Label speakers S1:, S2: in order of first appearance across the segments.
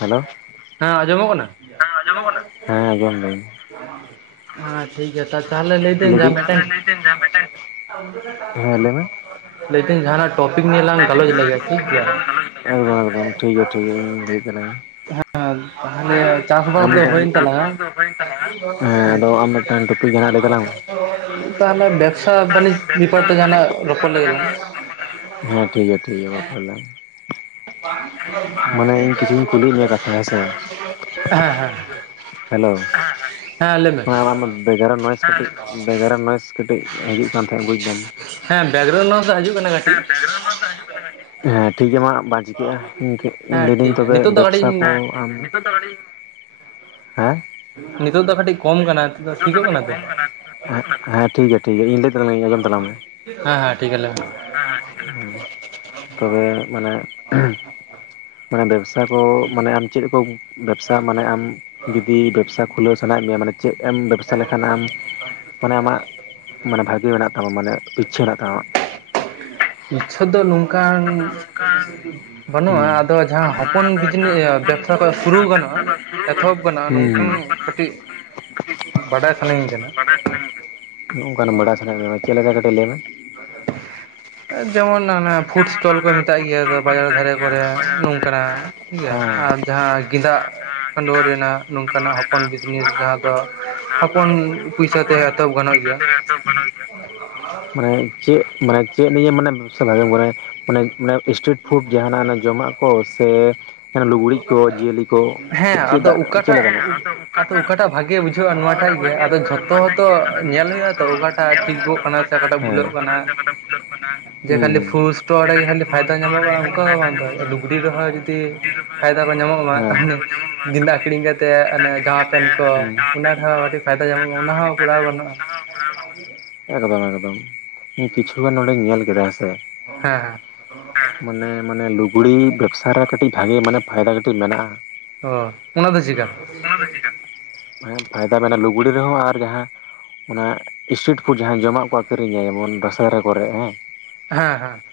S1: Hello
S2: ᱦᱮᱸ ᱟᱸᱡᱚᱢᱚᱜ ᱠᱟᱱᱟ?
S1: ᱦᱮᱸ ᱟᱸᱡᱚᱢᱚᱜ ᱠᱟᱱᱟ? ᱦᱮᱸ ᱟᱸᱡᱚᱢ ᱫᱟᱹᱧ
S2: [unintelligible] ᱦᱮᱸ ᱴᱷᱤᱠ ᱜᱮᱭᱟ। ᱛᱟ ᱼᱼ ᱛᱟᱦᱟᱞᱮ ᱞᱟᱹᱭᱮᱫᱟᱹᱧ ᱢᱟ
S1: ᱞᱟᱹᱭᱫᱟᱹᱧ
S2: ᱢᱤᱫᱴᱟᱝ
S1: ᱦᱮᱸ ᱞᱟᱹᱭ ᱢᱮ
S2: ᱼᱼ ᱞᱟᱹᱭᱮᱫᱟᱹᱧ ᱡᱟᱦᱟᱱᱟᱜ ᱴᱚᱯᱤᱠ ᱱᱤᱭᱮ ᱞᱟᱝ
S1: ᱞᱟᱹᱭᱫᱟᱹᱧ
S2: ᱜᱟᱞᱚᱪ
S1: ᱡᱟᱦᱟᱱᱟᱜ
S2: ᱞᱮᱜᱮ ᱟᱨᱠᱤ। ᱴᱷᱤᱠ
S1: ᱴᱚᱯᱤᱠ ᱱᱤᱭᱮ
S2: ᱜᱮᱭᱟ।
S1: ᱞᱟᱝ ᱜᱟᱞᱚᱪ ᱮᱠᱫᱚᱢ ᱮᱠᱫᱚᱢ ᱴᱷᱤᱠ ᱜᱮᱭᱟ ᱴᱷᱤᱠ ᱜᱮᱭᱟ ᱤᱧᱤᱧ ᱞᱟᱹᱭᱮᱫ ᱛᱟᱞᱟᱝᱟ।
S2: ᱦᱮᱸ ᱛᱟᱦᱚᱞᱮ
S1: ᱦᱮᱸ,
S2: ᱪᱟᱥᱵᱟᱥ ᱫᱚ ᱦᱩᱭᱮᱱ ᱛᱟᱞᱟᱝᱟ
S1: [unintelligible] ᱫᱚ ᱦᱩᱭᱮᱱ ᱛᱟᱞᱟᱝᱟ। ᱦᱮᱸ ᱟᱫᱚ ᱟᱢ [unintelligible] ᱴᱟᱜ ᱴᱚᱯᱤᱠ ᱡᱟᱦᱟᱱᱟᱜ ᱞᱟᱹᱭ ᱛᱟᱞᱟᱝ ᱢᱮ।
S2: ᱛᱟᱦᱟᱞᱮ ᱵᱮᱵᱽᱥᱟ ᱵᱟᱱᱤᱡᱽ
S1: ᱵᱮᱵᱽᱥᱟ
S2: ᱵᱤᱯᱚᱨ ᱛᱮ
S1: ᱵᱟᱹᱱᱤᱡᱽ
S2: ᱡᱟᱦᱟᱱᱟᱜ
S1: ᱵᱮᱯᱟᱨ
S2: ᱨᱚᱯᱚᱲ
S1: ᱛᱮ
S2: ᱞᱮᱜᱮ ᱞᱟᱝ।
S1: ᱡᱟᱦᱟᱱᱟᱜ ᱦᱮᱸ ᱴᱷᱤᱠ ᱜᱮᱭᱟ ᱴᱷᱤᱠ ᱜᱮᱭᱟ ᱨᱚᱯᱚᱲ ᱟᱞᱟᱝ।
S2: [inaudible]
S1: ᱢᱟᱱᱮ ᱤᱧ ᱠᱤᱪᱷᱩᱧ ᱠᱩᱞᱤᱭᱮᱫ
S2: ᱦᱮᱸ
S1: ᱢᱮᱭᱟ ᱠᱟᱛᱷᱟ ᱦᱮᱸᱥᱮ
S2: ᱦᱮᱸ ᱦᱮᱸ।
S1: ᱦᱮᱞᱳ, ᱦᱮᱸ ᱦᱮᱸ
S2: ᱞᱟᱹᱭ ᱢᱮ
S1: ᱟ ᱟᱢᱟᱜ ᱵᱮᱜᱟᱨᱟ [unintelligible] ᱱᱚᱭᱮᱥ ᱠᱟᱹᱴᱤᱡ [unintelligible] ᱱᱚᱭᱮᱥ ᱠᱟᱹᱴᱤᱡ ᱦᱤᱡᱩᱜ ᱠᱟᱱ ᱛᱟᱦᱮᱸᱜ ᱵᱩᱡᱫᱟᱢ?
S2: ᱦᱮᱸ ᱵᱮᱠᱜᱨᱟᱣᱩᱱᱰ ᱱᱚᱣᱟᱥ ᱫᱚ ᱦᱤᱡᱩᱜ ᱠᱟᱱᱟ ᱠᱟᱹᱴᱤᱡ।
S1: [unintelligible] ᱾ ᱦᱮᱸ ᱴᱷᱤᱠ ᱜᱮᱭᱟ ᱢᱟ। ᱵᱟᱝ ᱪᱤᱠᱟᱹᱜᱼᱟ ᱤᱱᱠᱟ ᱤᱧ
S2: ᱦᱮᱸ
S1: ᱞᱟᱹᱭᱫᱟᱹᱧ
S2: ᱴᱷᱤᱠ ᱜᱮᱭᱟ
S1: ᱛᱚᱵᱮ᱾
S2: ᱱᱤᱛᱚᱜ ᱫᱚ ᱠᱟᱹᱴᱤᱡ
S1: ᱵᱮᱵᱽᱥᱟ ᱠᱚ ᱼᱼ ᱱᱤᱛᱚᱜ ᱫᱚ ᱠᱟᱹᱴᱤᱡ, ᱦᱮᱸ?
S2: ᱱᱤᱛᱚᱜ ᱫᱚ ᱠᱟᱹᱴᱤᱡ ᱠᱚᱢ ᱠᱟᱱᱟ।
S1: ᱱᱤᱛᱚᱜ ᱫᱚ ᱠᱟᱹᱴᱤᱡ ᱠᱚᱢ ᱠᱟᱱᱟ। ᱦᱮᱸ ᱴᱷᱤᱠ ᱜᱮᱭᱟ ᱴᱷᱤᱠ ᱜᱮᱭᱟ ᱤᱧ ᱞᱟᱹᱭᱮᱫ ᱛᱟᱞᱟᱝᱟᱹᱧ ᱟᱸᱡᱚᱢ ᱛᱟᱞᱟᱝ ᱢᱮ।
S2: ᱦᱮᱸ ᱦᱮᱸ, ᱴᱷᱤᱠ ᱜᱮᱭᱟ ᱞᱟᱹᱭ ᱢᱮ।
S1: ᱦᱮᱸ ᱦᱮᱸ, ᱴᱷᱤᱠ ᱜᱮ। ᱦᱩᱸ, ᱛᱚᱵᱮ ᱢᱟᱱᱮ ᱢᱟᱱᱮ ᱵᱮᱵᱥᱟ ᱠᱚ ᱢᱟᱱᱮ ᱟᱢ ᱪᱮᱜ ᱠᱚ ᱵᱮᱵᱥᱟ ᱢᱟᱱᱮ ᱟᱢ ᱡᱩᱫᱤ ᱵᱮᱵᱥᱟ ᱠᱷᱩᱞᱟᱹᱣ ᱥᱟᱱᱟᱭᱮᱫ ᱢᱮᱭᱟ, ᱢᱟᱱᱮ ᱪᱮᱫ ᱮᱢ ᱵᱮᱵ ᱥᱟ ᱞᱮᱠᱷᱟᱱ ᱟᱢ ᱢᱟᱱᱮ ᱟᱢᱟᱜ ᱢᱟᱱᱮ ᱵᱷᱟᱜᱮ ᱢᱮᱱᱟᱜ ᱛᱟᱢᱟ ᱢᱟᱱᱮ ᱤᱪᱷᱟᱹ ᱢᱮᱱᱟᱜ ᱛᱟᱢᱟ ᱟᱢᱟᱜ?
S2: ᱤᱪᱪᱷᱟᱹ ᱫᱚ
S1: ᱱᱤᱛᱚᱜ ᱫᱚ
S2: ᱱᱚᱝᱠᱟᱱ
S1: ᱱᱚᱝᱠᱟᱱ
S2: ᱵᱟᱹᱱᱩᱜᱼᱟ,
S1: ᱦᱩᱸ
S2: ᱟᱫᱚ ᱡᱟᱦᱟᱸ ᱦᱚᱯᱚᱱ
S1: ᱵᱟᱹᱱᱩᱜᱼᱟ ᱟᱫᱚ
S2: ᱵᱤᱡᱱᱮ
S1: ᱡᱟᱦᱟᱸ
S2: ᱮ
S1: ᱦᱚᱯᱚᱱ
S2: ᱵᱮᱵ ᱥᱟ
S1: ᱪᱟᱥ
S2: ᱫᱚ ᱥᱩᱨᱩ ᱜᱟᱱᱚᱜᱼᱟ, ᱮᱛᱚᱦᱚᱵ ᱜᱟᱱᱚᱜᱼᱟ, ᱱᱚᱝᱠᱟᱱ ᱠᱟᱹᱴᱤᱡ
S1: ᱠᱟᱴᱤᱡ
S2: ᱵᱟᱰᱟᱭ ᱥᱟᱱᱟᱧ ᱠᱟᱱᱟ
S1: ᱵᱟᱰᱟᱭ ᱥᱟᱱᱟᱧ ᱠᱟᱱᱟ, ᱦᱚᱜ ᱚᱱᱠᱟᱱ ᱵᱟᱰᱟᱭ ᱥᱟᱱᱟᱮᱜ ᱢᱮᱭᱟ ᱪᱮᱞᱮᱠᱟ ᱠᱟᱹᱴᱤᱡ ᱞᱟᱹᱭ ᱢᱮ ᱾
S2: [unintelligible] ᱮ ᱡᱮᱢᱚᱱ ᱟᱱᱟ ᱯᱷᱩᱰ
S1: ᱡᱮᱢᱚᱱ
S2: ᱥᱴᱚᱞ ᱠᱚ
S1: ᱚᱱᱟ
S2: ᱢᱮᱛᱟᱜ
S1: ᱯᱷᱩᱰ
S2: ᱜᱤᱭᱟ
S1: ᱥᱴᱚᱞ
S2: ᱫᱟᱫᱟ
S1: ᱠᱚ
S2: ᱵᱟᱡᱟᱨ
S1: ᱢᱮᱛᱟᱜ
S2: ᱫᱷᱟᱨᱮ
S1: ᱜᱮᱭᱟ
S2: ᱠᱚᱨᱮ
S1: ᱵᱟᱡᱟᱨ ᱫᱷᱟᱨᱮ
S2: ᱱᱚᱝᱠᱟᱱᱟᱜ
S1: ᱠᱚᱨᱮ
S2: ᱾ ᱴᱷᱤᱠ ᱜᱮᱭᱟ
S1: ᱦᱮᱸ
S2: ᱟᱨ ᱡᱟᱦᱟᱸ ᱜᱤᱫᱟᱜ
S1: ᱟᱨ ᱡᱟᱦᱟᱸ
S2: ᱠᱷᱟᱰᱩᱣᱟᱹ
S1: ᱪᱮᱫᱟᱜ
S2: ᱨᱮᱱᱟᱜ,
S1: ᱟᱹᱞᱩ
S2: ᱱᱚᱝᱠᱟᱱᱟᱜ ᱦᱚᱯᱚᱱ
S1: ᱨᱮᱱᱟᱜ
S2: ᱵᱤᱡᱱᱤᱥ
S1: ᱱᱚᱝᱠᱟᱱᱟᱜ
S2: ᱡᱟᱦᱟᱸ
S1: ᱦᱚᱯᱚᱱ
S2: ᱫᱚ
S1: ᱡᱟᱦᱟᱸ ᱫᱚ
S2: ᱦᱚᱯᱚᱱ ᱯᱩᱭᱥᱟ ᱛᱮ
S1: ᱦᱚᱯᱚᱱ
S2: ᱮᱛᱚᱦᱚᱵ ᱜᱟᱱᱚᱜ
S1: ᱯᱚᱭᱥᱟ
S2: ᱜᱮᱭᱟ
S1: ᱛᱮ
S2: ᱾
S1: ᱮᱛᱚᱦᱚᱵ ᱜᱟᱱᱚᱜ ᱜᱮᱭᱟᱢᱟᱱᱮ ᱪᱮᱜ ᱢᱟᱱᱮ ᱪᱮᱜ ᱱᱤᱭᱮ ᱢᱟᱱᱮᱢ ᱥᱟᱵ ᱵᱷᱟᱜᱮᱢ ᱵᱟᱰᱟᱭᱟ, ᱢᱟᱱᱮ ᱢᱟᱱᱮ ᱤᱥᱴᱨᱤᱴ ᱯᱷᱩᱰ ᱡᱟᱦᱟᱱᱟᱜ ᱚᱱᱮ ᱡᱚᱢᱟᱜ ᱠᱚ ᱥᱮ ᱞᱩᱜᱽᱲᱤᱡ ᱠᱚ ᱡᱤᱭᱟᱹᱞᱤ ᱠᱚ
S2: ᱦᱮᱸ, ᱟᱫᱚ
S1: ᱪᱮᱫᱟᱜ ᱪᱮᱫ
S2: ᱩᱠᱟᱴᱟᱜ
S1: ᱞᱮᱠᱟᱱᱟᱜ?
S2: ᱟᱫᱚ
S1: ᱚᱠᱟᱴᱟᱜ
S2: ᱩᱠᱟᱴᱟᱜ ᱵᱷᱟᱜᱮ ᱵᱩᱡᱷᱟᱹᱜᱼᱟ
S1: ᱟᱫᱚ
S2: ᱱᱚᱣᱟ ᱴᱟᱜ
S1: ᱚᱠᱟᱴᱟᱜ
S2: ᱜᱮ
S1: ᱵᱷᱟᱜᱮ
S2: ᱟᱫᱚ
S1: ᱵᱩᱡᱷᱟᱹᱜᱼᱟ
S2: ᱡᱷᱚᱛᱛᱚ
S1: ᱱᱚᱣᱟᱴᱟᱜ
S2: ᱦᱚᱛᱚ
S1: ᱜᱮ ᱟᱫᱚ
S2: ᱧᱮᱞ
S1: ᱡᱚᱛᱚ
S2: ᱦᱩᱭᱩᱜᱼᱟ, ᱛᱚ
S1: ᱫᱚ
S2: ᱚᱠᱟᱴᱟᱜ
S1: ᱧᱮᱞ ᱦᱩᱭᱩᱜᱼᱟ
S2: ᱴᱷᱤᱠᱜᱚᱜ
S1: ᱛᱚ
S2: ᱠᱟᱱᱟ ᱾ ᱚᱠᱟᱴᱟᱜ ᱵᱷᱩᱞᱚᱜ
S1: ᱴᱷᱤᱠᱚᱜ
S2: ᱠᱟᱱᱟ ᱾
S1: ᱥᱮ ᱚᱠᱟᱴᱟᱜ ᱵᱷᱩᱞᱚᱜ ᱠᱟᱱᱟ ᱾
S2: ᱡᱮ ᱠᱷᱟᱹᱞᱤ ᱯᱷᱩᱴ ᱥᱴᱚᱞ ᱨᱮᱜᱮ ᱠᱷᱟᱹᱞᱤ ᱯᱷᱟᱭᱫᱟ
S1: ᱫᱚ ᱚᱸᱰᱮ
S2: ᱧᱟᱢᱚᱜᱚᱜᱼᱟ
S1: ᱜᱮ ᱠᱷᱟᱹᱞᱤ
S2: ᱚᱝᱠᱟ ᱦᱚᱸ
S1: ᱯᱷᱟᱭᱫᱟ
S2: ᱵᱟᱝ ᱫᱚ
S1: ᱧᱟᱢᱚᱜᱼᱟ ᱚᱱᱠᱟ
S2: ᱫᱩᱜᱽᱲᱤ
S1: ᱦᱚᱸ
S2: ᱨᱮᱦᱚᱸ ᱡᱩᱫᱤ
S1: ᱵᱟᱝ ᱞᱩᱠᱲᱤ ᱨᱮᱦᱚᱸ
S2: ᱯᱷᱟᱭ
S1: ᱡᱩᱫᱤ
S2: ᱢᱤᱫᱟᱠᱚ ᱧᱟᱢᱚᱜ ᱢᱟ
S1: ᱯᱷᱟᱭᱫᱟ
S2: ᱛᱟᱦᱚᱱᱤᱡ
S1: ᱠᱚ ᱧᱟᱢᱚᱜᱼᱟ
S2: ᱜᱤᱫᱟᱜ
S1: ᱛᱟᱦᱚᱞᱮ
S2: ᱠᱤᱨᱤᱧ ᱠᱟᱛᱮᱜ ᱟᱱᱮ
S1: ᱜᱮᱸᱫᱟᱜ ᱠᱤᱨᱤᱧ
S2: ᱡᱟᱢᱟ ᱯᱮᱱᱴ ᱠᱚ
S1: ᱠᱟᱛᱮᱫ ᱡᱟᱢᱟ
S2: ᱚᱱᱟ
S1: ᱯᱮᱱᱴ ᱠᱚ
S2: ᱨᱮᱦᱚᱸ ᱟᱰᱤ ᱯᱷᱟᱭᱫᱟ ᱧᱟᱢᱚᱜᱼᱟ,
S1: ᱛᱮᱦᱚᱸ
S2: ᱚᱱᱟ
S1: ᱟᱹᱰᱤ
S2: ᱦᱚᱸ
S1: ᱯᱷᱟᱭᱫᱟ
S2: ᱠᱩᱨᱟᱣ
S1: ᱧᱟᱢᱚᱜᱼᱟ
S2: ᱜᱟᱱᱚᱜᱼᱟ ᱾
S1: ᱚᱱᱟ ᱦᱚᱠᱚᱨᱟᱣ ᱜᱟᱱᱚᱜ-ᱟ, ᱮᱠᱫᱚᱢ ᱮᱠᱫᱚᱢ ᱤᱧ ᱠᱤᱪᱷᱩᱜᱟᱱ ᱱᱚᱸᱰᱮᱧ ᱧᱮᱞ ᱠᱮᱫᱟ ᱦᱮᱸᱥᱮ᱾
S2: ᱦᱮᱸ ᱦᱮᱸ ᱾
S1: ᱦᱮᱸ, ᱢᱟᱱᱮ ᱢᱟᱱᱮ ᱞᱩᱜᱽᱲᱤ ᱵᱮᱵᱽᱥᱟ ᱨᱮ ᱠᱟᱹᱴᱤᱡ ᱵᱷᱟᱜᱮ ᱢᱟᱱᱮ ᱯᱷᱟᱭᱫᱟ ᱠᱟᱹᱴᱤᱡ ᱢᱮᱱᱟᱜᱼᱟ ᱾
S2: ᱚ ᱚᱱᱟ ᱫᱚ ᱪᱤᱠᱟ?
S1: ᱚᱱᱟ ᱫᱚ ᱪᱤᱠᱟ, ᱢᱟᱱᱮ ᱯᱷᱟᱭᱫᱟ ᱢᱮᱱᱟ ᱞᱩᱜᱽᱲᱤ ᱨᱮᱦᱚᱸ ᱟᱨ ᱡᱟᱦᱟᱸ ᱚᱱᱟ ᱥᱤᱴᱨᱤᱴ ᱯᱷᱩᱰ ᱡᱟᱦᱟᱸ ᱡᱚᱢᱟᱜ ᱠᱚ ᱟᱹᱠᱷᱨᱤᱧᱟ ᱡᱮᱢᱚᱱ ᱫᱟᱥᱟᱨᱮ ᱠᱚᱨᱮᱜ ᱦᱮᱸ
S2: ᱦᱮᱸ ᱦᱮᱸ ᱾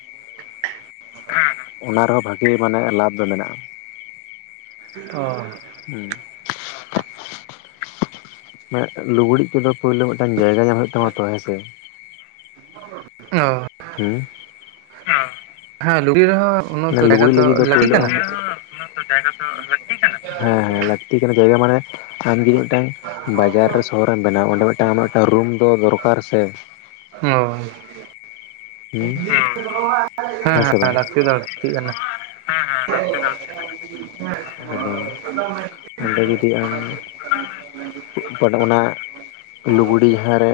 S1: ᱦᱮᱸ ᱦᱮᱸ, ᱚᱱᱟ ᱨᱮᱦᱚᱸ ᱵᱷᱟᱜᱮ ᱢᱟᱱᱮ ᱞᱟᱵᱷ ᱫᱚ ᱢᱮᱱᱟᱜᱼᱟ ᱾
S2: ᱚ ᱾
S1: ᱦᱩᱸ ᱾ ᱢᱮᱜ ᱞᱩᱜᱽᱲᱤᱡ ᱠᱚᱫᱚ ᱯᱳᱭᱞᱳ ᱢᱤᱫᱴᱟᱝ ᱡᱟᱭᱜᱟ ᱧᱟᱢ ᱦᱳᱭᱳᱜ ᱛᱟᱢᱟ ᱛᱚ, ᱦᱮᱸᱥᱮ?
S2: ᱦᱳᱭ᱾
S1: ᱦᱩᱸ ᱾
S2: ᱦᱮᱸ ᱞᱩᱜᱽᱲᱤ ᱨᱮ ᱦᱚᱸ
S1: ᱚᱱᱮ ᱞᱩᱜᱽᱲᱤᱡ ᱞᱟᱹᱜᱤᱫ ᱫᱚ ᱯᱳᱭᱞᱳ ᱟᱢ ᱦᱩᱸ ᱛᱚ, ᱡᱟᱭᱜᱟ ᱛᱚ ᱞᱟᱹᱠᱛᱤ ᱠᱟᱱᱟ, ᱦᱮᱸ ᱦᱮᱸ, ᱞᱟᱹᱠᱛᱤ ᱠᱟᱱᱟ ᱡᱟᱭᱜᱟ ᱢᱟᱱᱮ ᱟᱢ ᱡᱩᱫᱤ ᱢᱤᱫᱴᱟᱝ ᱵᱟᱡᱟᱨ ᱨᱮ ᱥᱚᱦᱚᱨ ᱨᱮᱢ ᱵᱮᱱᱟᱣᱟ, ᱚᱸᱰᱮ ᱢᱤᱫᱴᱟᱱ ᱟᱢᱟᱜ ᱢᱤᱫᱴᱟᱝ ᱨᱩᱢ ᱫᱚ ᱫᱚᱨᱠᱟᱨ ᱥᱮ?
S2: ᱦᱳᱭ᱾
S1: ᱦᱩᱸ᱾
S2: ᱦᱮᱸ
S1: ᱥᱮ
S2: ᱦᱮᱸ,
S1: ᱵᱟᱝ
S2: ᱞᱟᱹᱠᱛᱤ ᱫᱚ ᱞᱟᱹᱠᱛᱤᱜ ᱠᱟᱱᱟ ᱾
S1: ᱮᱠᱫᱚᱢ ᱾ ᱚᱸᱰᱮ ᱡᱩᱫᱤ ᱟᱢ [unintelligible] ᱚᱱᱟ ᱞᱩᱜᱽᱲᱤ ᱡᱟᱦᱟᱨᱮ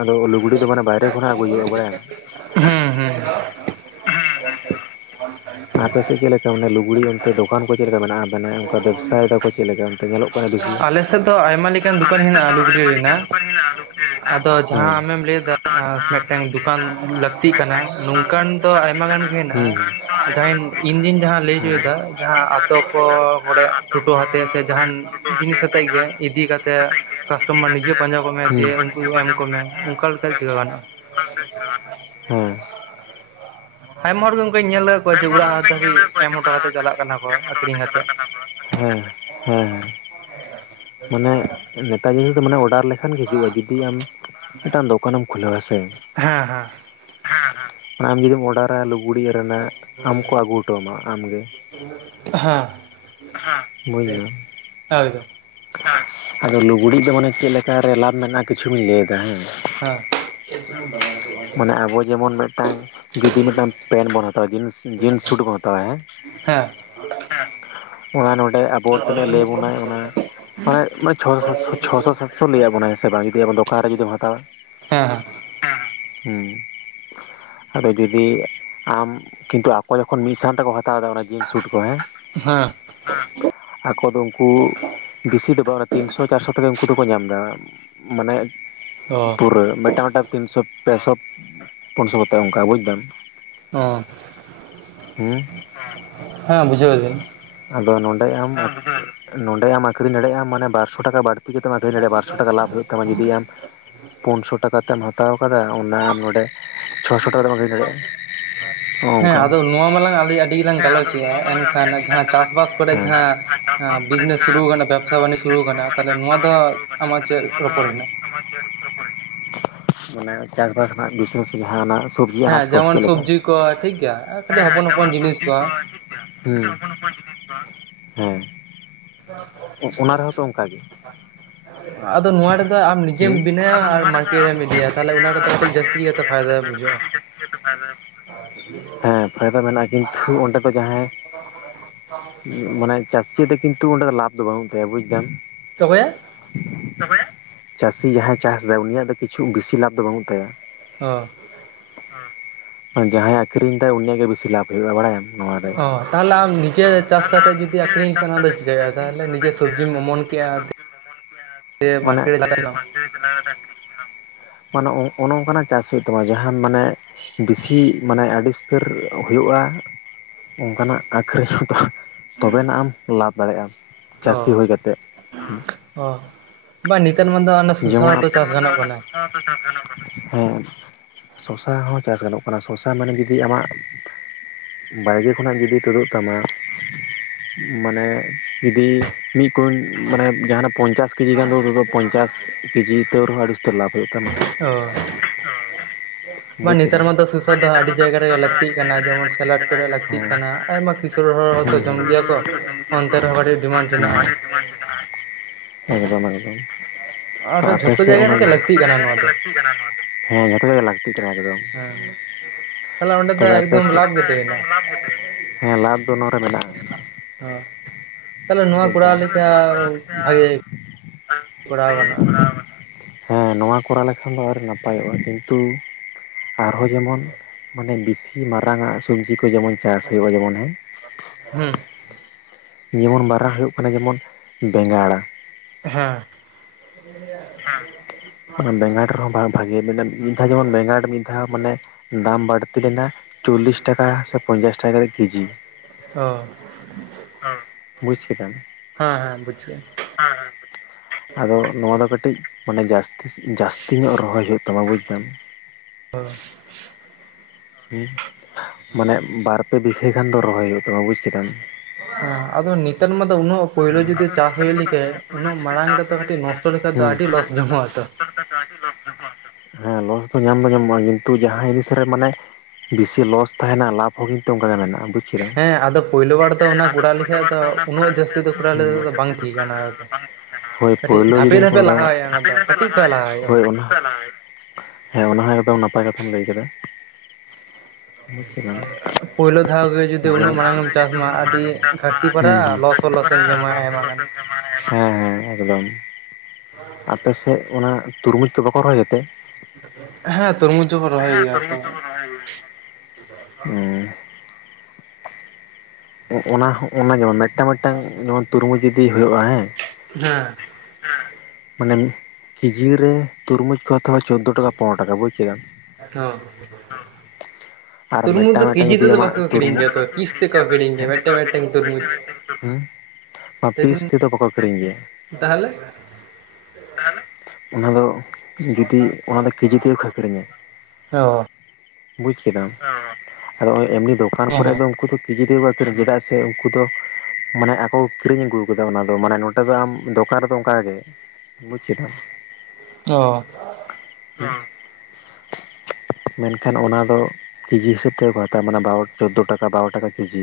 S1: ᱟᱫᱚ ᱞᱩᱜᱽᱲᱤ ᱫᱚ ᱢᱟᱱᱮ ᱵᱟᱭᱨᱮ ᱠᱷᱚᱱᱟᱜ ᱟᱹᱜᱩᱭ ᱦᱩᱭᱩᱜᱼᱟ ᱵᱟᱲᱟᱭᱟᱢ ᱾
S2: ᱦᱩᱸ ᱦᱩᱸ ᱾
S1: ᱟᱯᱮᱥᱮᱫ ᱪᱮᱫ ᱞᱮᱠᱟ ᱢᱟᱱᱮ ᱞᱩᱜᱽᱲᱤ ᱚᱱᱛᱮ ᱫᱚᱠᱟᱱ ᱠᱚ ᱪᱮᱫ ᱞᱮᱠᱟ ᱢᱮᱱᱟᱜᱼᱟ ᱵᱮᱱᱟ ᱚᱱᱠᱟ ᱵᱮᱵᱽᱥᱟᱭ ᱫᱟᱠᱚ ᱪᱮᱜ ᱞᱮᱠᱟ ᱚᱱᱛᱮ ᱧᱮᱞᱚᱜ ᱠᱟᱱᱟ᱾ ᱵᱮᱥᱤ
S2: ᱟᱞᱮ ᱥᱮᱫ ᱫᱚ ᱟᱭᱢᱟ ᱞᱮᱠᱟᱱ
S1: ᱟᱞᱮ
S2: ᱫᱩᱠᱟᱱ
S1: ᱥᱮᱫ
S2: ᱦᱮᱱᱟᱜᱼᱟ
S1: ᱫᱚ
S2: ᱞᱩᱜᱽᱲᱤ
S1: ᱟᱭᱢᱟ ᱞᱮᱠᱟᱱ
S2: ᱨᱮᱱᱟᱜ
S1: ᱫᱚᱠᱟᱱ ᱦᱮᱱᱟᱜᱼᱟ ᱟᱹᱞᱩ ᱵᱷᱟᱹᱡᱤ ᱨᱮᱱᱟᱜ᱾
S2: ᱟᱫᱚ ᱡᱟᱦᱟᱸ
S1: ᱦᱮᱸ᱾
S2: ᱟᱢᱮᱢ ᱞᱟᱹᱭᱫᱟ᱾
S1: ᱟᱫᱚ ᱡᱟᱦᱟᱸ
S2: ᱢᱮᱫᱴᱮᱝ
S1: ᱟᱢᱮᱢ
S2: ᱫᱩᱠᱟᱱ
S1: ᱞᱟᱹᱭᱫᱟ
S2: ᱞᱟᱹᱠᱛᱤᱜ ᱠᱟᱱᱟ
S1: ᱢᱤᱫᱴᱮᱱ ᱫᱚᱠᱟᱱ
S2: ᱱᱚᱝᱠᱟᱱ ᱛᱚ
S1: ᱞᱟᱹᱠᱛᱤ
S2: ᱟᱭᱢᱟ ᱜᱟᱱ
S1: ᱠᱟᱱᱟ
S2: ᱜᱮ ᱦᱮᱱᱟᱜᱼᱟ
S1: ᱫᱚᱠᱟᱱ ᱫᱚ
S2: ᱾
S1: ᱟᱭᱢᱟ
S2: ᱡᱟᱭᱤᱱ
S1: ᱜᱟᱱ ᱜᱮ ᱦᱮᱱᱟᱜᱼᱟ
S2: ᱤᱱᱡᱤᱱ ᱡᱟᱦᱟᱸ ᱞᱟᱹᱭ
S1: ᱤᱧ
S2: ᱪᱚᱭᱫᱟ
S1: ᱫᱩᱧ
S2: ᱡᱟᱦᱟᱸ ᱟᱛᱳ
S1: ᱞᱟᱹᱭ
S2: ᱠᱚ
S1: ᱦᱚᱪᱚᱭᱫᱟ
S2: ᱠᱚᱨᱮ
S1: ᱟᱛᱳ
S2: ᱴᱳᱴᱳ
S1: ᱠᱚ
S2: ᱦᱟᱛᱮᱜ ᱥᱮ
S1: ᱠᱚᱨᱮ
S2: ᱡᱟᱦᱟᱱ
S1: ᱴᱳᱴᱳ ᱟᱛᱮ
S2: ᱡᱤᱱᱤᱥ
S1: ᱥᱮ
S2: ᱟᱛᱮᱫ ᱜᱮ
S1: ᱡᱟᱦᱟᱱ
S2: ᱤᱫᱤ
S1: ᱡᱤᱱᱤᱥ
S2: ᱠᱟᱛᱮᱜ
S1: ᱟᱛᱮᱫ ᱜᱮ ᱤᱫᱤ
S2: ᱠᱟᱥᱴᱚᱢᱟᱨ ᱱᱤᱡᱮ
S1: ᱠᱟᱛᱮᱫ
S2: ᱯᱟᱸᱡᱟ ᱠᱚᱢᱮ, ᱫᱤᱭᱮ
S1: ᱠᱟᱥᱴᱚᱢᱟᱨ
S2: ᱩᱱᱠᱩ
S1: ᱱᱤᱡᱮ
S2: ᱜᱮ ᱮᱢ ᱠᱚᱢᱮ ᱚᱱᱠᱟ ᱞᱮᱠᱟ ᱪᱤᱠᱟᱹ ᱜᱟᱱᱚᱜᱼᱟ᱾
S1: [inaudible] ᱦᱮ
S2: ᱟᱭᱢᱟ ᱦᱚᱲ ᱜᱮ ᱚᱱᱠᱟ ᱧᱮᱞ ᱠᱟᱜ
S1: ᱟᱭᱢᱟ ᱦᱚᱲ ᱜᱮ ᱚᱱᱠᱟᱧ ᱧᱮᱞ ᱠᱟᱜ ᱠᱚᱣᱟ ᱡᱮ ᱡᱷᱽᱲᱟᱴ
S2: ᱠᱟᱱᱟ ᱠᱚ
S1: [unintelligible] ᱮᱢ ᱦᱚᱴᱚ ᱠᱟᱛᱮ
S2: ᱟᱠᱷᱨᱤᱧ
S1: ᱪᱟᱞᱟᱜ
S2: ᱠᱟᱛᱮᱫ
S1: ᱠᱟᱱᱟ ᱠᱚ, ᱦᱮᱸ ᱦᱮᱸ ᱢᱟᱱᱮ ᱱᱮᱛᱟᱨ ᱡᱤᱱᱤᱥ ᱫᱚ ᱢᱟᱱᱮ ᱚᱰᱟᱨ ᱞᱮᱠᱷᱟᱱ ᱜᱮ ᱦᱤᱡᱩᱜᱼᱟ, ᱡᱩᱫᱤ ᱟᱢ ᱢᱤᱫᱴᱟᱝ ᱫᱚᱠᱟᱱᱮᱢ ᱠᱷᱩᱞᱟᱹᱣ-ᱟ ᱦᱮᱸ ᱥᱮ,
S2: ᱦᱮᱸ ᱦᱮᱸ
S1: ᱦᱮᱸ ᱦᱮᱸ ᱟᱢ ᱡᱩᱫᱤᱢ ᱚᱰᱟᱨᱟ ᱞᱩᱜᱽᱲᱤ ᱨᱮᱱᱟᱜ ᱟᱢ ᱠᱚ ᱟᱹᱜᱩ ᱦᱚᱴᱚᱣᱟᱢᱟ ᱟᱢ ᱜᱮ᱾
S2: ᱦᱮᱸ
S1: ᱦᱮᱸ ᱵᱩᱡᱽ [unintelligible]
S2: [unintelligible]
S1: ᱟᱫᱚ ᱞᱩᱜᱽᱲᱤ ᱫᱚ ᱢᱟᱱᱮ ᱪᱮᱫ ᱞᱮᱠᱟ ᱨᱮ ᱞᱟᱵᱷ ᱢᱮᱱᱟᱜᱼᱟ ᱠᱤᱪᱷᱩᱧ ᱞᱟᱹᱭᱫᱟ ᱦᱮᱸ,
S2: ᱦᱮᱸ [unintelligible]
S1: ᱢᱟᱱᱮ ᱟᱵᱚ ᱡᱮᱢᱚᱱ ᱢᱤᱫᱴᱟᱝ ᱡᱩᱫᱤ ᱢᱤᱫᱴᱟᱝ ᱯᱮᱱ ᱵᱚᱱ ᱦᱟᱛᱟᱣᱟ ᱡᱤᱱᱥ ᱡᱤᱱᱥ ᱥᱩᱴ ᱵᱚᱱ ᱦᱟᱛᱟᱣᱟ ᱦᱮᱸ᱾
S2: ᱦᱮᱸ
S1: ᱦᱮᱸ ᱚᱱᱟ ᱱᱚᱸᱰᱮ ᱟᱵᱚ ᱛᱤᱱᱟᱹᱜ ᱞᱟᱹᱭ ᱟᱵᱚᱱᱟᱭ ᱚᱱᱟ ᱢᱟᱱᱮ ᱪᱷᱚ ᱥᱟᱛ ᱪᱷᱚᱥᱚ ᱥᱟᱛ ᱥᱚ ᱞᱟᱹᱭ ᱟᱵᱚᱱᱟᱭ ᱥᱮ ᱵᱟᱝ ᱡᱩᱫᱤ ᱟᱵᱚ ᱫᱚᱠᱟᱱ ᱨᱮ ᱡᱩᱫᱤᱢ ᱦᱟᱛᱟᱣᱟ᱾
S2: ᱦᱮᱸ ᱦᱮᱸ
S1: ᱦᱮᱸ ᱟᱫᱚ ᱡᱩᱫᱤ ᱟᱢ ᱠᱤᱱᱛᱩ ᱟᱠᱚ ᱡᱚᱠᱷᱚᱱ ᱢᱤᱫ ᱥᱟᱶ ᱛᱮᱠᱚ ᱦᱟᱛᱟᱣ ᱮᱫᱟ, ᱚᱱᱟ ᱡᱤᱱ ᱥᱩᱴ ᱠᱚ ᱦᱮᱸ
S2: ᱦᱮᱸ ᱦᱮᱸ
S1: ᱦᱮᱸ ᱟᱠᱚ ᱫᱚ ᱩᱱᱠᱩ ᱵᱮᱥᱤ ᱫᱚ ᱵᱟᱝ ᱛᱤᱱᱥᱚ ᱪᱟᱨᱥᱚ ᱛᱮᱜᱮ ᱩᱱᱠᱩ ᱫᱚᱠᱚ ᱧᱟᱢᱫᱟ᱾ ᱢᱟᱱᱮ ᱯᱩᱨᱟᱹ ᱢᱤᱫᱴᱟᱝ ᱢᱤᱫᱴᱟᱝ ᱛᱤᱱᱥᱚ ᱯᱮ ᱥᱚ ᱯᱩᱱ ᱥᱚ ᱠᱟᱛᱮ ᱚᱱᱠᱟ ᱵᱩᱡᱽᱫᱟᱢ᱾
S2: ᱚᱻ
S1: ᱦᱩᱸ
S2: ᱦᱮᱸ ᱵᱩᱡᱟᱹᱣ ᱮᱫᱟᱹᱧ᱾
S1: ᱟᱫᱚ ᱱᱚᱸᱰᱮ ᱟᱢ ᱱᱚᱸᱰᱮ ᱟᱢ ᱟᱹᱠᱷᱨᱤᱧ ᱫᱟᱲᱮᱭᱟᱜᱼᱟᱢ ᱢᱟᱱᱮ ᱵᱟᱨ ᱥᱚ ᱴᱟᱠᱟ ᱵᱟᱹᱲᱛᱤ ᱠᱟᱹᱛᱮ ᱟᱹᱫᱟᱹᱭ ᱦᱳᱭ ᱫᱟᱲᱮᱭᱟᱜ ᱵᱟᱨᱥᱚ ᱴᱟᱠᱟ ᱞᱟᱵᱷ ᱦᱩᱭᱩᱜ ᱛᱟᱢᱟ, ᱡᱩᱫᱤ ᱟᱢ ᱯᱩᱱᱥᱚ ᱴᱟᱠᱟ ᱛᱮᱢ ᱦᱟᱛᱟᱣ ᱟᱠᱟᱫᱟ, ᱚᱱᱟ ᱱᱚᱸᱰᱮ ᱪᱷᱚᱥᱚ ᱴᱟᱠᱟ ᱛᱮᱢ ᱟᱹᱠᱷᱨᱤᱧ ᱫᱟᱲᱮᱭᱟᱜᱼᱟ ᱦᱚᱸᱜ
S2: ᱦᱮᱸ
S1: ᱱᱚᱝᱠᱟ᱾
S2: ᱟᱫᱚ ᱱᱚᱣᱟ ᱢᱟᱞᱟᱝ ᱟᱞᱮᱭᱟᱜ ᱟᱹᱰᱤ ᱜᱮᱞᱟᱝ
S1: ᱦᱮᱸ ᱟᱫᱚ
S2: ᱜᱟᱞᱚᱪ
S1: ᱱᱚᱣᱟ
S2: ᱮᱭᱟᱜ
S1: ᱢᱟᱞᱟᱝ ᱟᱹᱰᱤ
S2: ᱮᱱᱠᱷᱟᱱ
S1: ᱟᱹᱰᱤ ᱜᱮᱞᱟᱝ
S2: ᱡᱟᱦᱟᱸ
S1: ᱜᱟᱞᱚᱪ
S2: ᱪᱟᱥ-ᱵᱟᱥ
S1: ᱠᱮᱫᱟ
S2: ᱠᱚᱨᱮ
S1: ᱦᱮᱸ ᱛᱟᱦᱚᱞᱮ
S2: ᱡᱟᱦᱟᱸ
S1: ᱪᱟᱥᱵᱟᱥ ᱠᱚᱨᱮ
S2: ᱵᱤᱡᱽᱱᱮᱥ ᱥᱩᱨᱩ
S1: ᱡᱟᱦᱟᱸ
S2: ᱟᱠᱟᱱᱟ ᱯᱮ ᱵᱮᱵᱽᱥᱟ ᱵᱟᱱᱤᱡ ᱥᱩᱨᱩ
S1: ᱵᱤᱡᱽᱱᱮᱥ
S2: ᱟᱠᱟᱱᱟ᱾ ᱛᱟᱦᱚᱞᱮ
S1: ᱵᱮᱵᱽᱥᱟ
S2: ᱱᱚᱣᱟ ᱫᱚ
S1: ᱵᱟᱹᱱᱤᱡᱽ ᱥᱩᱨᱩ ᱟᱠᱟᱱᱟ
S2: ᱟᱢᱟᱜ
S1: ᱛᱟᱦᱚᱞᱮ
S2: ᱪᱮᱫ
S1: ᱱᱚᱣᱟ ᱫᱚ
S2: ᱨᱚᱯᱚᱲᱮᱱᱟ?
S1: ᱥᱚᱢᱟᱡᱽ ᱢᱟᱱᱮ ᱪᱟᱥ-ᱵᱟᱥ ᱨᱮᱱᱟᱜ ᱵᱤᱥᱮᱥ ᱡᱟᱦᱟᱸᱱᱟᱜ
S2: ᱦᱮᱸ ᱡᱮᱢᱚᱱ ᱥᱚᱵᱽᱡᱤ ᱠᱚ ᱴᱷᱤᱠ ᱜᱮᱭᱟ,
S1: ᱦᱮᱸ
S2: ᱠᱟᱹᱴᱤᱡ
S1: ᱦᱮᱸ
S2: ᱦᱚᱯᱚᱱ
S1: ᱡᱮᱢᱚᱱ
S2: ᱦᱚᱯᱚᱱ ᱡᱤᱱᱤᱥ,
S1: ᱥᱚᱵᱽᱡᱤ ᱠᱚ ᱴᱷᱤᱠ ᱜᱮᱭᱟ, ᱦᱩᱸ [unintelligible] ᱠᱟᱹᱴᱤᱡ ᱠᱟᱹᱴᱤᱢ ᱦᱚᱯᱚᱱ ᱦᱚᱯᱚᱱ ᱡᱤᱱᱤᱥ ᱠᱚ, ᱦᱮᱸ᱾ [unintelligible] ᱚ, ᱚᱱᱟ ᱨᱮᱦᱚᱸ ᱛᱚ ᱚᱱᱠᱟ ᱜᱮ᱾
S2: ᱟᱫᱚ ᱱᱚᱣᱟ ᱨᱮᱫᱚ ᱟᱢ ᱱᱤᱡᱮᱢ
S1: ᱦᱩᱸ᱾
S2: ᱵᱮᱱᱟᱭᱟ
S1: ᱟᱫᱚ
S2: ᱟᱨ
S1: ᱱᱚᱣᱟ ᱨᱮᱫᱚ
S2: ᱢᱟᱨᱠᱮᱴ
S1: ᱟᱢ
S2: ᱨᱮᱢ
S1: ᱱᱤᱡᱮᱢ
S2: ᱤᱫᱤᱭᱟ, ᱛᱟᱦᱚᱞᱮ
S1: ᱵᱤᱡᱱᱮᱥᱟ
S2: ᱚᱱᱟ ᱨᱮᱫᱚ
S1: ᱟᱨ
S2: ᱠᱟᱹᱴᱤᱢ
S1: ᱢᱟᱨᱠᱮᱴ
S2: ᱡᱟᱹᱥᱛᱤ
S1: ᱨᱮᱢ
S2: ᱜᱮᱛᱚ
S1: ᱤᱫᱤᱭᱟ ᱛᱟᱦᱚᱞᱮ
S2: ᱯᱷᱟᱭᱫᱟᱭ
S1: ᱚᱱᱟ
S2: ᱵᱩᱡ
S1: ᱨᱮᱫᱚ
S2: ᱡᱚᱜ-ᱟ᱾
S1: [unintelligible] ᱦᱮᱸ, ᱯᱷᱟᱭᱫᱟ ᱢᱮᱱᱟᱜᱼᱟ, ᱠᱤᱱᱛᱷᱩ ᱚᱸᱰᱮ ᱫᱚ ᱡᱟᱦᱟᱸᱭ ᱢᱟᱱᱮ ᱪᱟᱹᱥᱤᱭᱟᱜ ᱫᱚ ᱠᱤᱱᱛᱩ ᱚᱸᱰᱮ ᱫᱚ ᱞᱟᱵᱷ ᱫᱚ ᱵᱟᱹᱱᱩᱜ ᱛᱟᱭᱟ ᱵᱩᱡᱫᱟᱢ᱾
S2: ᱛᱚᱠᱚᱭᱟᱜ?
S1: ᱛᱚᱠᱚᱭᱟ? ᱪᱟᱹᱥᱤ ᱡᱟᱦᱟᱸᱭ ᱪᱟᱥ ᱮᱫᱟ ᱩᱱᱤᱭᱟᱜ ᱫᱚ ᱠᱤᱪᱷᱩ ᱵᱮᱥᱤ ᱞᱟᱵᱷ ᱫᱚ ᱵᱟᱹᱱᱩᱜ ᱛᱟᱭᱟ᱾
S2: ᱚ᱾
S1: ᱡᱟᱦᱟᱸᱭ ᱟᱹᱠᱷᱨᱤᱧᱫᱟᱭ ᱩᱱᱤᱭᱟᱜ ᱜᱮ ᱵᱮᱥᱤ ᱞᱟᱵᱷ ᱦᱩᱭᱩᱜ-ᱟ ᱵᱟᱲᱟᱭᱟᱢ᱾ ᱱᱚᱣᱟ ᱨᱮ᱾
S2: ᱚ, ᱛᱟᱦᱚᱞᱮ ᱟᱢ ᱱᱤᱡᱮ ᱪᱟᱥ
S1: ᱛᱟᱦᱚᱞᱮ
S2: ᱠᱟᱛᱮ
S1: ᱟᱢ
S2: ᱡᱩᱫᱤ
S1: ᱱᱤᱡᱮ
S2: ᱟᱹᱠᱷᱨᱤᱧ
S1: ᱪᱟᱥ
S2: ᱞᱮᱠᱷᱟᱱ ᱚᱱᱟ
S1: ᱠᱟᱛᱮ
S2: ᱫᱚ
S1: ᱡᱩᱫᱤ
S2: ᱪᱤᱠᱟᱹᱭᱟ᱾
S1: ᱟᱹᱠᱷᱨᱤᱧ
S2: ᱛᱟᱦᱚᱞᱮ
S1: ᱥᱟᱱᱟ
S2: ᱱᱤᱡᱮ
S1: ᱞᱮᱫ ᱢᱮᱭᱟ
S2: ᱥᱚᱵᱽᱡᱤᱢ ᱚᱢᱚᱱ ᱠᱮᱭᱟ
S1: ᱥᱚᱵᱽᱡᱤᱢ ᱚᱢᱚᱱ ᱠᱮᱭᱟ ᱢᱟᱱᱮ [unintelligible] ᱢᱟᱱᱮ ᱚᱱᱮ ᱚᱱᱠᱟᱱᱟᱜ ᱪᱟᱥ ᱦᱩᱭᱩᱜ ᱛᱟᱢᱟ ᱡᱟᱦᱟᱸᱱ ᱢᱟᱱᱮ ᱵᱮᱥᱤ ᱢᱟᱱᱮ ᱟᱹᱰᱤᱥ ᱩᱛᱟᱹᱨ ᱦᱳᱭᱳᱜᱼᱟ᱾ ᱚᱱᱠᱟᱱᱟᱜ ᱟᱹᱠᱷᱨᱤᱧ ᱦᱚᱸᱛᱚ ᱛᱚᱵᱮᱱᱟᱜ ᱮᱢ ᱞᱟᱵᱷ ᱫᱟᱲᱮᱭᱟᱜᱼᱟ, ᱪᱟᱹᱥᱤ
S2: ᱚ
S1: ᱦᱩᱭ ᱠᱟᱛᱮ᱾
S2: ᱚ, ᱵᱟᱝ ᱱᱮᱛᱟᱨ ᱢᱟᱫᱚ ᱚᱱᱮ ᱥᱚᱥᱟ ᱦᱚᱸᱛᱚ ᱪᱟᱥ ᱜᱟᱱᱚᱜ ᱠᱟᱱᱟ᱾
S1: ᱚᱱᱟ ᱦᱚᱸᱛᱚ ᱪᱟᱥ ᱜᱟᱱᱚᱜ ᱠᱟᱱᱟ ᱾ ᱦᱩᱸ ᱾ ᱥᱚᱥᱟ ᱦᱚᱸ ᱪᱟᱥ ᱜᱟᱱᱚᱜ ᱠᱟᱱᱟ, ᱥᱚᱥᱟ ᱢᱟᱱᱮ ᱡᱩᱫᱤ ᱟᱢᱟᱜ ᱵᱟᱲᱜᱮ ᱠᱷᱚᱱᱟᱜ ᱡᱩᱫᱤ ᱛᱳᱫᱳᱜ ᱛᱟᱢᱟ ᱢᱟᱱᱮ ᱡᱩᱫᱤ ᱢᱤᱫ ᱠᱩᱭᱮᱱ ᱢᱟᱱᱮ ᱡᱟᱦᱟᱸᱱᱟᱜ ᱯᱚᱧᱪᱟᱥ ᱠᱮᱡᱤ ᱜᱟᱱ ᱫᱚ [unintelligible] ᱯᱚᱧᱪᱟᱥ ᱠᱮᱡᱤ ᱛᱟᱹᱣ ᱨᱮᱦᱚᱸ ᱟᱹᱰᱤᱥ ᱩᱛᱟᱹᱨ ᱞᱟᱵᱷ ᱦᱩᱭᱩᱜ ᱛᱟᱢᱟ᱾
S2: ᱚ
S1: [inaudible] ᱵᱩᱡ
S2: ᱵᱟᱝ ᱱᱮᱛᱟᱨ
S1: ᱠᱮᱫᱟᱢ᱾ᱦᱮᱸ,
S2: ᱢᱟᱛᱚ ᱥᱚᱥᱟ ᱫᱚ
S1: ᱱᱮᱛᱟᱨ
S2: ᱟᱹᱰᱤ
S1: ᱢᱟᱛᱚ
S2: ᱡᱟᱭᱜᱟ
S1: ᱥᱚᱥᱟ
S2: ᱨᱮᱜᱮ
S1: ᱛᱚ ᱟᱹᱰᱤ
S2: ᱞᱟᱹᱠᱛᱤᱜ
S1: ᱡᱟᱭᱜᱟ
S2: ᱠᱟᱱᱟ
S1: ᱨᱮ
S2: ᱡᱮᱢᱚᱱ
S1: ᱞᱟᱹᱠᱛᱤᱜ
S2: ᱥᱮᱞᱟᱰ ᱠᱚᱨᱮ ᱞᱟᱹᱠᱛᱤᱜ ᱠᱟᱱᱟ ᱟᱭᱢᱟ ᱠᱤᱥᱟᱹᱬ ᱦᱚᱲ ᱦᱚᱸᱛᱚ ᱡᱚᱢ ᱜᱮᱭᱟ ᱠᱚ ᱚᱱᱛᱮ ᱨᱮᱦᱚᱸ ᱠᱟᱹᱴᱤᱡ ᱰᱤᱢᱟᱱᱰ ᱦᱮᱱᱟᱜᱼᱟ
S1: ᱠᱟᱱᱟ᱾ [unintelligible] [unintelligible] ᱮᱠᱫᱚᱢ ᱮᱠᱫᱚᱢ ᱾
S2: ᱟᱫᱚ ᱡᱷᱚᱛᱚ ᱡᱟᱭᱜᱟ ᱨᱮᱜᱮ ᱞᱟᱹᱠᱛᱤᱜ ᱠᱟᱱᱟ ᱱᱚᱣᱟ ᱫᱚ᱾
S1: ᱞᱟᱹᱠᱛᱤᱜ ᱠᱟᱱᱟ ᱱᱚᱣᱟ ᱫᱚ ᱾ ᱦᱮᱸ, ᱡᱚᱛᱚ ᱡᱟᱭᱜᱟ ᱨᱮ ᱜᱮ ᱞᱟᱹᱠᱛᱤᱜ ᱠᱟᱱᱟ, ᱮᱠᱫᱚᱢ᱾
S2: ᱦᱮᱸ ᱛᱟᱦᱚᱞᱮ ᱚᱸᱰᱮ ᱫᱚ
S1: ᱛᱚᱵᱮ ᱟᱯᱮ
S2: ᱮᱠᱫᱚᱢ
S1: ᱥᱮᱫ,
S2: ᱞᱟᱵᱷ ᱜᱮ ᱛᱟᱦᱮᱱᱟ
S1: ᱦᱮᱸ, ᱞᱟᱵᱷ ᱛᱚ ᱱᱚᱶᱟ ᱨᱮ ᱢᱮᱱᱟᱜ-ᱟ,
S2: ᱦᱮᱸ ᱛᱟᱦᱚᱞᱮ ᱱᱚᱣᱟ
S1: ᱵᱩᱡᱫᱟᱢ᱾
S2: ᱠᱚᱨᱟᱣ ᱞᱮᱠᱟ
S1: [unintelligible]
S2: ᱠᱚᱲᱟᱣ ᱜᱟᱱᱚ-ᱟ᱾
S1: ᱦᱮᱸ, ᱱᱚᱣᱟ ᱠᱚᱨᱟᱣ ᱞᱮᱠᱷᱟᱱ ᱫᱚ ᱟᱨ ᱱᱟᱯᱟᱭᱚᱜ-ᱟ, ᱠᱤᱱᱛᱩ ᱟᱨᱦᱚᱸ ᱡᱮᱢᱚᱱ ᱢᱟᱱᱮ ᱵᱤᱥᱤ ᱢᱟᱨᱟᱝ ᱟᱜ ᱥᱚᱵᱽᱡᱤ ᱠᱚ ᱡᱮᱢᱚᱱ ᱪᱟᱥ ᱦᱩᱭᱩᱜ-ᱟ, ᱡᱮᱢᱚᱱ
S2: ᱦᱩᱸ
S1: ᱡᱮᱢᱚᱱ ᱢᱟᱨᱟᱝ ᱦᱩᱭᱩᱜ ᱠᱟᱱᱟ, ᱡᱮᱢᱚᱱ ᱵᱮᱸᱜᱟᱲ᱾
S2: ᱦᱮᱸ᱾
S1: ᱦᱮᱸ᱾ ᱢᱟᱱᱮ ᱵᱮᱸᱜᱟᱲ ᱨᱮᱦᱚᱸ ᱵᱟᱝ ᱵᱷᱟᱜᱮ ᱢᱮᱱᱟᱜ ᱢᱤᱫ ᱫᱷᱟᱹᱣ ᱡᱮᱢᱚᱱ ᱵᱮᱸᱜᱟᱲ ᱢᱤᱫ ᱫᱷᱟᱹᱣ ᱢᱟᱱᱮ ᱫᱟᱢ ᱵᱟᱹᱲᱛᱤ ᱞᱮᱱᱟ ᱪᱩᱞᱞᱤᱥ ᱴᱟᱠᱟ ᱥᱮ ᱯᱚᱧᱪᱟᱥ ᱴᱟᱠᱟ ᱠᱟᱛᱮ ᱠᱮᱡᱤ᱾
S2: ᱚ
S1: ᱚ᱾ ᱵᱩᱡᱽ ᱠᱮᱫᱟᱢ᱾
S2: ᱦᱮᱸ ᱦᱮᱸ, ᱵᱩᱡ ᱠᱮᱜ-ᱟᱹᱧ᱾
S1: ᱦᱮᱸ ᱦᱮᱸ᱾ ᱟᱫᱚ ᱱᱚᱣᱟ ᱫᱚ ᱠᱟᱹᱴᱤᱡ ᱢᱟᱱᱮ ᱡᱟᱹᱥᱛᱤᱥ ᱡᱟᱹᱥᱛᱤ ᱧᱚᱜ ᱨᱚᱦᱚᱭ ᱦᱩᱭᱩᱜ ᱛᱟᱢᱟ, ᱵᱩᱡᱫᱟᱢ᱾
S2: ᱦᱳᱭ ᱾
S1: ᱢᱟᱱᱮ, ᱵᱟᱨ ᱯᱮ ᱵᱤᱜᱷᱟᱹ ᱜᱟᱱ ᱫᱚ ᱨᱚᱦᱚᱭ ᱦᱩᱭᱩᱜ ᱛᱟᱢᱟ, ᱵᱩᱡ ᱠᱮᱫᱟᱢ᱾
S2: ᱦᱮᱸ ᱟᱫᱚ ᱱᱤᱛᱟᱱ ᱢᱟᱫᱚ ᱩᱱᱟᱹᱜ ᱯᱩᱭᱞᱳ
S1: ᱦᱮᱸ
S2: ᱡᱩᱫᱤ
S1: ᱟᱫᱚ
S2: ᱪᱟᱥ
S1: ᱱᱤᱛᱚᱝ
S2: ᱦᱳᱭᱳᱜ
S1: ᱢᱟ ᱫᱟᱜ
S2: ᱞᱮᱠᱟᱱ
S1: ᱯᱳᱭᱞᱳ
S2: ᱩᱱᱟᱹᱜ
S1: ᱡᱩᱫᱤ
S2: ᱢᱟᱲᱟᱝ
S1: ᱪᱟᱥ
S2: ᱨᱮᱛᱚ
S1: ᱞᱮᱜᱮ
S2: ᱠᱟᱹᱴᱤᱡ
S1: ᱥᱮ
S2: ᱱᱚᱥᱴᱚ ᱞᱮᱠᱷᱟᱱ ᱫᱚ
S1: ᱦᱩᱸ
S2: ᱟᱹᱰᱤ ᱞᱚᱥ
S1: ᱢᱟᱲᱟᱝ ᱞᱮᱠᱟ
S2: ᱧᱚᱢᱚᱜ-ᱟ
S1: ᱫᱚ
S2: ᱛᱚ᱾
S1: [unintelligible] ᱦᱮᱸ ᱞᱚᱥ ᱫᱚ ᱧᱟᱢ ᱫᱚ ᱧᱟᱢᱚᱜᱼᱟ, ᱠᱤᱱᱛᱩ ᱡᱟᱦᱟᱸ ᱦᱤᱱᱤᱥ ᱨᱮ ᱢᱟᱱᱮ ᱵᱮᱥᱤ ᱞᱚᱥ ᱛᱟᱦᱮᱱᱟ ᱞᱟᱵᱷ ᱦᱚᱸ ᱠᱤᱱᱛᱩ ᱚᱱᱠᱟ ᱜᱮ ᱢᱮᱱᱟᱜᱼᱟ, ᱵᱩᱡ ᱠᱮᱫᱟᱢ᱾
S2: ᱦᱮᱸ ᱟᱫᱚ ᱯᱳᱭᱞᱳ ᱵᱟᱨ ᱫᱚ
S1: ᱦᱮᱸ
S2: ᱚᱱᱟ
S1: ᱟᱫᱚ
S2: ᱠᱚᱨᱟᱣ
S1: ᱯᱳᱭᱞᱳ
S2: ᱞᱮᱠᱷᱟᱡ ᱫᱚ ᱩᱱᱟᱹᱜ ᱡᱟᱹᱥᱛᱤ ᱫᱚ ᱠᱚᱨᱟᱣ ᱞᱮᱠᱷᱟᱡ ᱫᱚ ᱵᱟᱝ ᱴᱷᱤᱠᱟ ᱚᱱᱟ ᱫᱚ
S1: [unintelligible] ᱦᱳᱭ
S2: ᱠᱟᱹᱴᱤᱡ
S1: ᱯᱳᱭᱞᱳ
S2: ᱫᱷᱟᱯᱮ
S1: ᱡᱩᱫᱤᱢ
S2: ᱫᱷᱟᱯᱮ ᱞᱟᱦᱟ
S1: ᱠᱚᱨᱟᱣᱟ
S2: ᱦᱩᱭᱩᱜᱼᱟ ᱚᱱᱟ ᱫᱚ ᱠᱟᱹᱴᱤᱡ ᱠᱷᱚᱡ ᱞᱟᱦᱟ
S1: [unintelligible] ᱦᱳᱭ
S2: ᱦᱩᱭᱩᱜᱼᱟ
S1: ᱚᱱᱟ ᱦᱮᱸ ᱚᱱᱟ ᱦᱚᱸ ᱮᱠᱫᱚᱢ ᱱᱟᱯᱟᱭ ᱠᱟᱛᱷᱟᱢ ᱞᱟᱹᱭ ᱠᱮᱫᱟ᱾ ᱵᱩᱡᱽ ᱠᱮᱫᱟᱢ
S2: ᱯᱳᱭᱞᱳ ᱫᱷᱟᱣ ᱜᱮ ᱡᱩᱫᱤ
S1: ᱯᱳᱭᱞᱳ
S2: ᱩᱱᱟᱹᱜ
S1: ᱫᱷᱟᱣ
S2: ᱢᱟᱲᱟᱝ ᱮᱢ
S1: ᱜᱮ ᱡᱩᱫᱤ
S2: ᱪᱟᱥᱟ
S1: ᱩᱱᱟᱹᱜ ᱢᱟᱲᱟᱝ
S2: ᱟᱹᱰᱤ
S1: ᱮᱢ ᱪᱟᱥᱟ
S2: ᱜᱷᱟᱴᱛᱤ
S1: ᱟᱨ ᱡᱩᱫᱤ
S2: ᱯᱟᱨᱟᱼᱟ ᱞᱚᱥ
S1: ᱡᱟᱹᱥᱛᱤ
S2: ᱞᱚᱥᱮᱢ
S1: ᱠᱚᱨᱟᱣᱟ
S2: ᱡᱚᱢᱟ
S1: ᱞᱚᱥ ᱦᱚᱸ
S2: ᱟᱭᱢᱟ ᱜᱟᱱ᱾
S1: ᱞᱚᱥᱮᱢ ᱦᱮᱸ ᱦᱮᱸ ᱮᱠᱫᱚᱢ, ᱟᱯᱮ ᱥᱮᱫ ᱚᱱᱟ ᱛᱩᱨᱢᱩᱡᱽ ᱠᱚ ᱵᱟᱠᱚ ᱨᱚᱦᱚᱭ ᱜᱮᱛᱮ?
S2: ᱦᱮᱸ ᱛᱩᱨᱢᱩᱡᱽ ᱫᱚ ᱠᱚ ᱨᱚᱦᱚᱭ ᱜᱮᱭᱟ ᱛᱚ᱾
S1: ᱚᱻ ᱚᱱᱟ ᱦᱚᱸ ᱚᱱᱟ ᱡᱮᱢᱚᱱ ᱢᱮᱫ ᱢᱤᱫᱴᱟᱝ ᱢᱤᱫᱴᱟᱝ ᱡᱮᱢᱚᱱ ᱛᱩᱨᱢᱩᱡ ᱡᱩᱫᱤ ᱦᱩᱭᱩᱜ-ᱟ ᱦᱮᱸ᱾
S2: ᱦᱮᱸ᱾
S1: ᱦᱮᱸ᱾ ᱢᱟᱱᱮ ᱠᱮᱡᱤ ᱨᱮ ᱛᱩᱨᱢᱩᱡᱽ ᱠᱚ ᱦᱟᱛᱟᱣᱟ ᱪᱳᱫᱫᱳ ᱴᱟᱠᱟ ᱯᱚᱱᱮᱨᱚ ᱴᱟᱠᱟ ᱵᱩᱡᱽ ᱠᱮᱫᱟᱢ᱾
S2: ᱦᱚᱸ᱾
S1: ᱟᱨ
S2: ᱛᱩᱨᱢᱩᱡᱽ ᱫᱚ
S1: ᱢᱤᱫᱴᱟᱝ ᱢᱤᱫᱴᱟᱝ
S2: ᱠᱮᱡᱤ
S1: ᱡᱩᱫᱤ
S2: ᱛᱮᱫᱚ ᱵᱟᱠᱚ
S1: ᱟᱢᱟᱜ
S2: ᱟᱹᱠᱷᱲᱤᱧ
S1: ᱛᱩᱨᱢᱩᱡᱽ
S2: ᱜᱮᱭᱟ ᱛᱚ ᱯᱤᱥ ᱛᱮᱠᱚ ᱟᱹᱷᱨᱤᱤᱧ ᱜᱮᱭᱟ ᱢᱤᱫᱮᱱ ᱢᱤᱫᱴᱮᱱ ᱛᱩᱨᱢᱩᱡᱽ᱾
S1: ᱦᱩᱸ ᱦᱮᱸ ᱯᱤᱥ
S2: ᱞᱟᱹᱭᱫᱟᱹᱧ
S1: ᱛᱮᱫᱚ ᱵᱟᱠᱚ ᱟᱠᱷᱨᱤᱧ ᱜᱮᱭᱟ᱾
S2: ᱛᱟᱦᱚᱞᱮ
S1: ᱚᱱᱟ ᱫᱚ ᱡᱩᱫᱤ ᱚᱱᱟ ᱫᱚ ᱠᱮᱡᱤ ᱛᱮᱜᱮ ᱠᱚ ᱟᱹᱠᱷᱨᱤᱧᱟ᱾
S2: ᱚ
S1: ᱵᱩᱡᱽ ᱠᱮᱫᱟᱢ ᱟᱫᱚ ᱦᱚᱸᱜ ᱚᱭ ᱮᱢᱱᱤ ᱫᱚᱠᱟᱱ
S2: ᱦᱮᱸ ᱦᱮᱸ
S1: ᱠᱚᱨᱮ ᱫᱚ ᱩᱱᱠᱩ ᱫᱚ ᱠᱤᱠᱤ ᱛᱮᱜᱮ ᱠᱚ ᱟᱠᱷᱨᱤᱧᱟ ᱪᱮᱫᱟᱜ ᱥᱮ ᱩᱱᱠᱩ ᱫᱚ ᱢᱟᱱᱮ ᱟᱠᱚ ᱠᱚ ᱠᱤᱨᱤᱧ ᱟᱹᱜᱩ ᱟᱠᱟᱫᱟ ᱚᱱᱟ ᱫᱚ ᱢᱟᱱᱮ ᱱᱚᱸᱰᱮ ᱫᱚ ᱟᱢ ᱫᱚᱠᱟᱱ ᱨᱮᱫᱚ ᱚᱱᱠᱟ ᱜᱮ᱾ ᱵᱩᱡᱽ ᱠᱮᱫᱟᱢ᱾
S2: ᱚᱻ
S1: ᱢᱮᱱᱠᱷᱟᱱ ᱚᱱᱟ ᱫᱚ ᱠᱮᱡᱤ ᱦᱤᱥᱟᱹᱵᱽ ᱛᱮᱜᱮ ᱠᱚ ᱦᱟᱛᱟᱣᱟ ᱢᱟᱱᱮ ᱵᱟᱨᱚ, ᱪᱳᱫᱽᱫᱳ ᱴᱟᱠᱟ ᱵᱟᱨᱳ ᱴᱟᱠᱟ ᱠᱮᱡᱤ᱾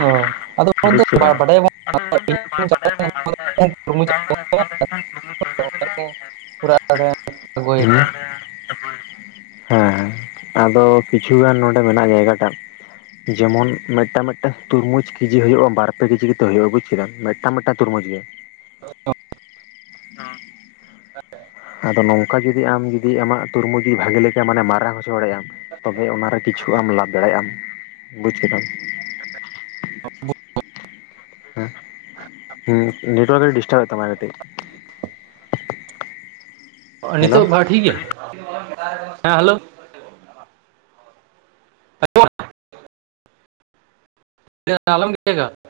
S2: ᱚᱻ ᱟᱫᱚ ᱚᱱᱟ ᱫᱚ
S1: ᱵᱩᱪ ᱠᱮᱫᱟᱢ᱾
S2: ᱵᱟᱰᱟᱭ
S1: ᱟᱫᱚ [unintelligible]
S2: [unintelligible]
S1: ᱦᱩᱸ [inaudible] ᱦᱮᱸ ᱦᱮᱸ ᱟᱫᱚ ᱠᱤᱪᱷᱩᱜᱟᱱ ᱱᱚᱰᱮ ᱢᱮᱱᱟᱜ-ᱟ ᱡᱟᱭᱜᱟ ᱴᱟᱜ ᱡᱮᱢᱚᱱ ᱢᱤᱫᱴᱟᱝ ᱢᱤᱫᱴᱟᱝ᱾ ᱛᱩᱨᱢᱩᱡᱽ ᱠᱮᱡᱤ ᱦᱩᱭᱩᱜᱼᱟ ᱵᱟᱨᱯᱮ ᱠᱮᱡᱤ ᱠᱟᱛᱮ ᱦᱩᱭᱩᱜᱼᱟ ᱵᱩᱡ ᱠᱮᱫᱟᱢ ᱢᱤᱫᱴᱟᱝ ᱢᱤᱫᱴᱟᱝ ᱛᱩᱨᱢᱩᱡᱽ ᱜᱮ᱾ ᱦᱚᱸ ᱟᱫᱚ ᱱᱚᱝᱠᱟ ᱡᱩᱫᱤ ᱟᱢ ᱡᱩᱫᱤ ᱟᱢᱟᱜ ᱛᱩᱨᱢᱩᱡᱽ ᱡᱩᱫᱤ ᱵᱷᱟᱜᱮ ᱞᱮᱠᱟ ᱢᱟᱱᱮ ᱢᱟᱨᱟᱝ ᱦᱚᱪᱚ ᱫᱟᱲᱮᱭᱟᱜ ᱟᱢ᱾ ᱛᱚᱵᱮ ᱚᱱᱟᱨᱮ ᱠᱤᱪᱷᱩ ᱟᱢ ᱞᱟᱵᱷ ᱫᱟᱲᱮᱭᱟᱜ ᱟᱢ ᱵᱩᱡ ᱠᱮᱫᱟᱢ᱾ ᱦᱮᱸ ᱦᱩᱸ ᱱᱮᱴᱣᱟᱨᱠ ᱮ ᱰᱤᱥᱴᱟᱵᱮᱫ ᱛᱟᱢᱟ ᱠᱟᱹᱴᱤᱡ᱾ ᱦᱮᱞᱳ
S2: ᱱᱤᱛᱚᱜ ᱵᱷᱟ ᱴᱷᱤᱠ ᱜᱮᱭᱟ, ᱦᱮᱸ ᱦᱮᱞᱳ᱾ [unintelligible] [unintelligible]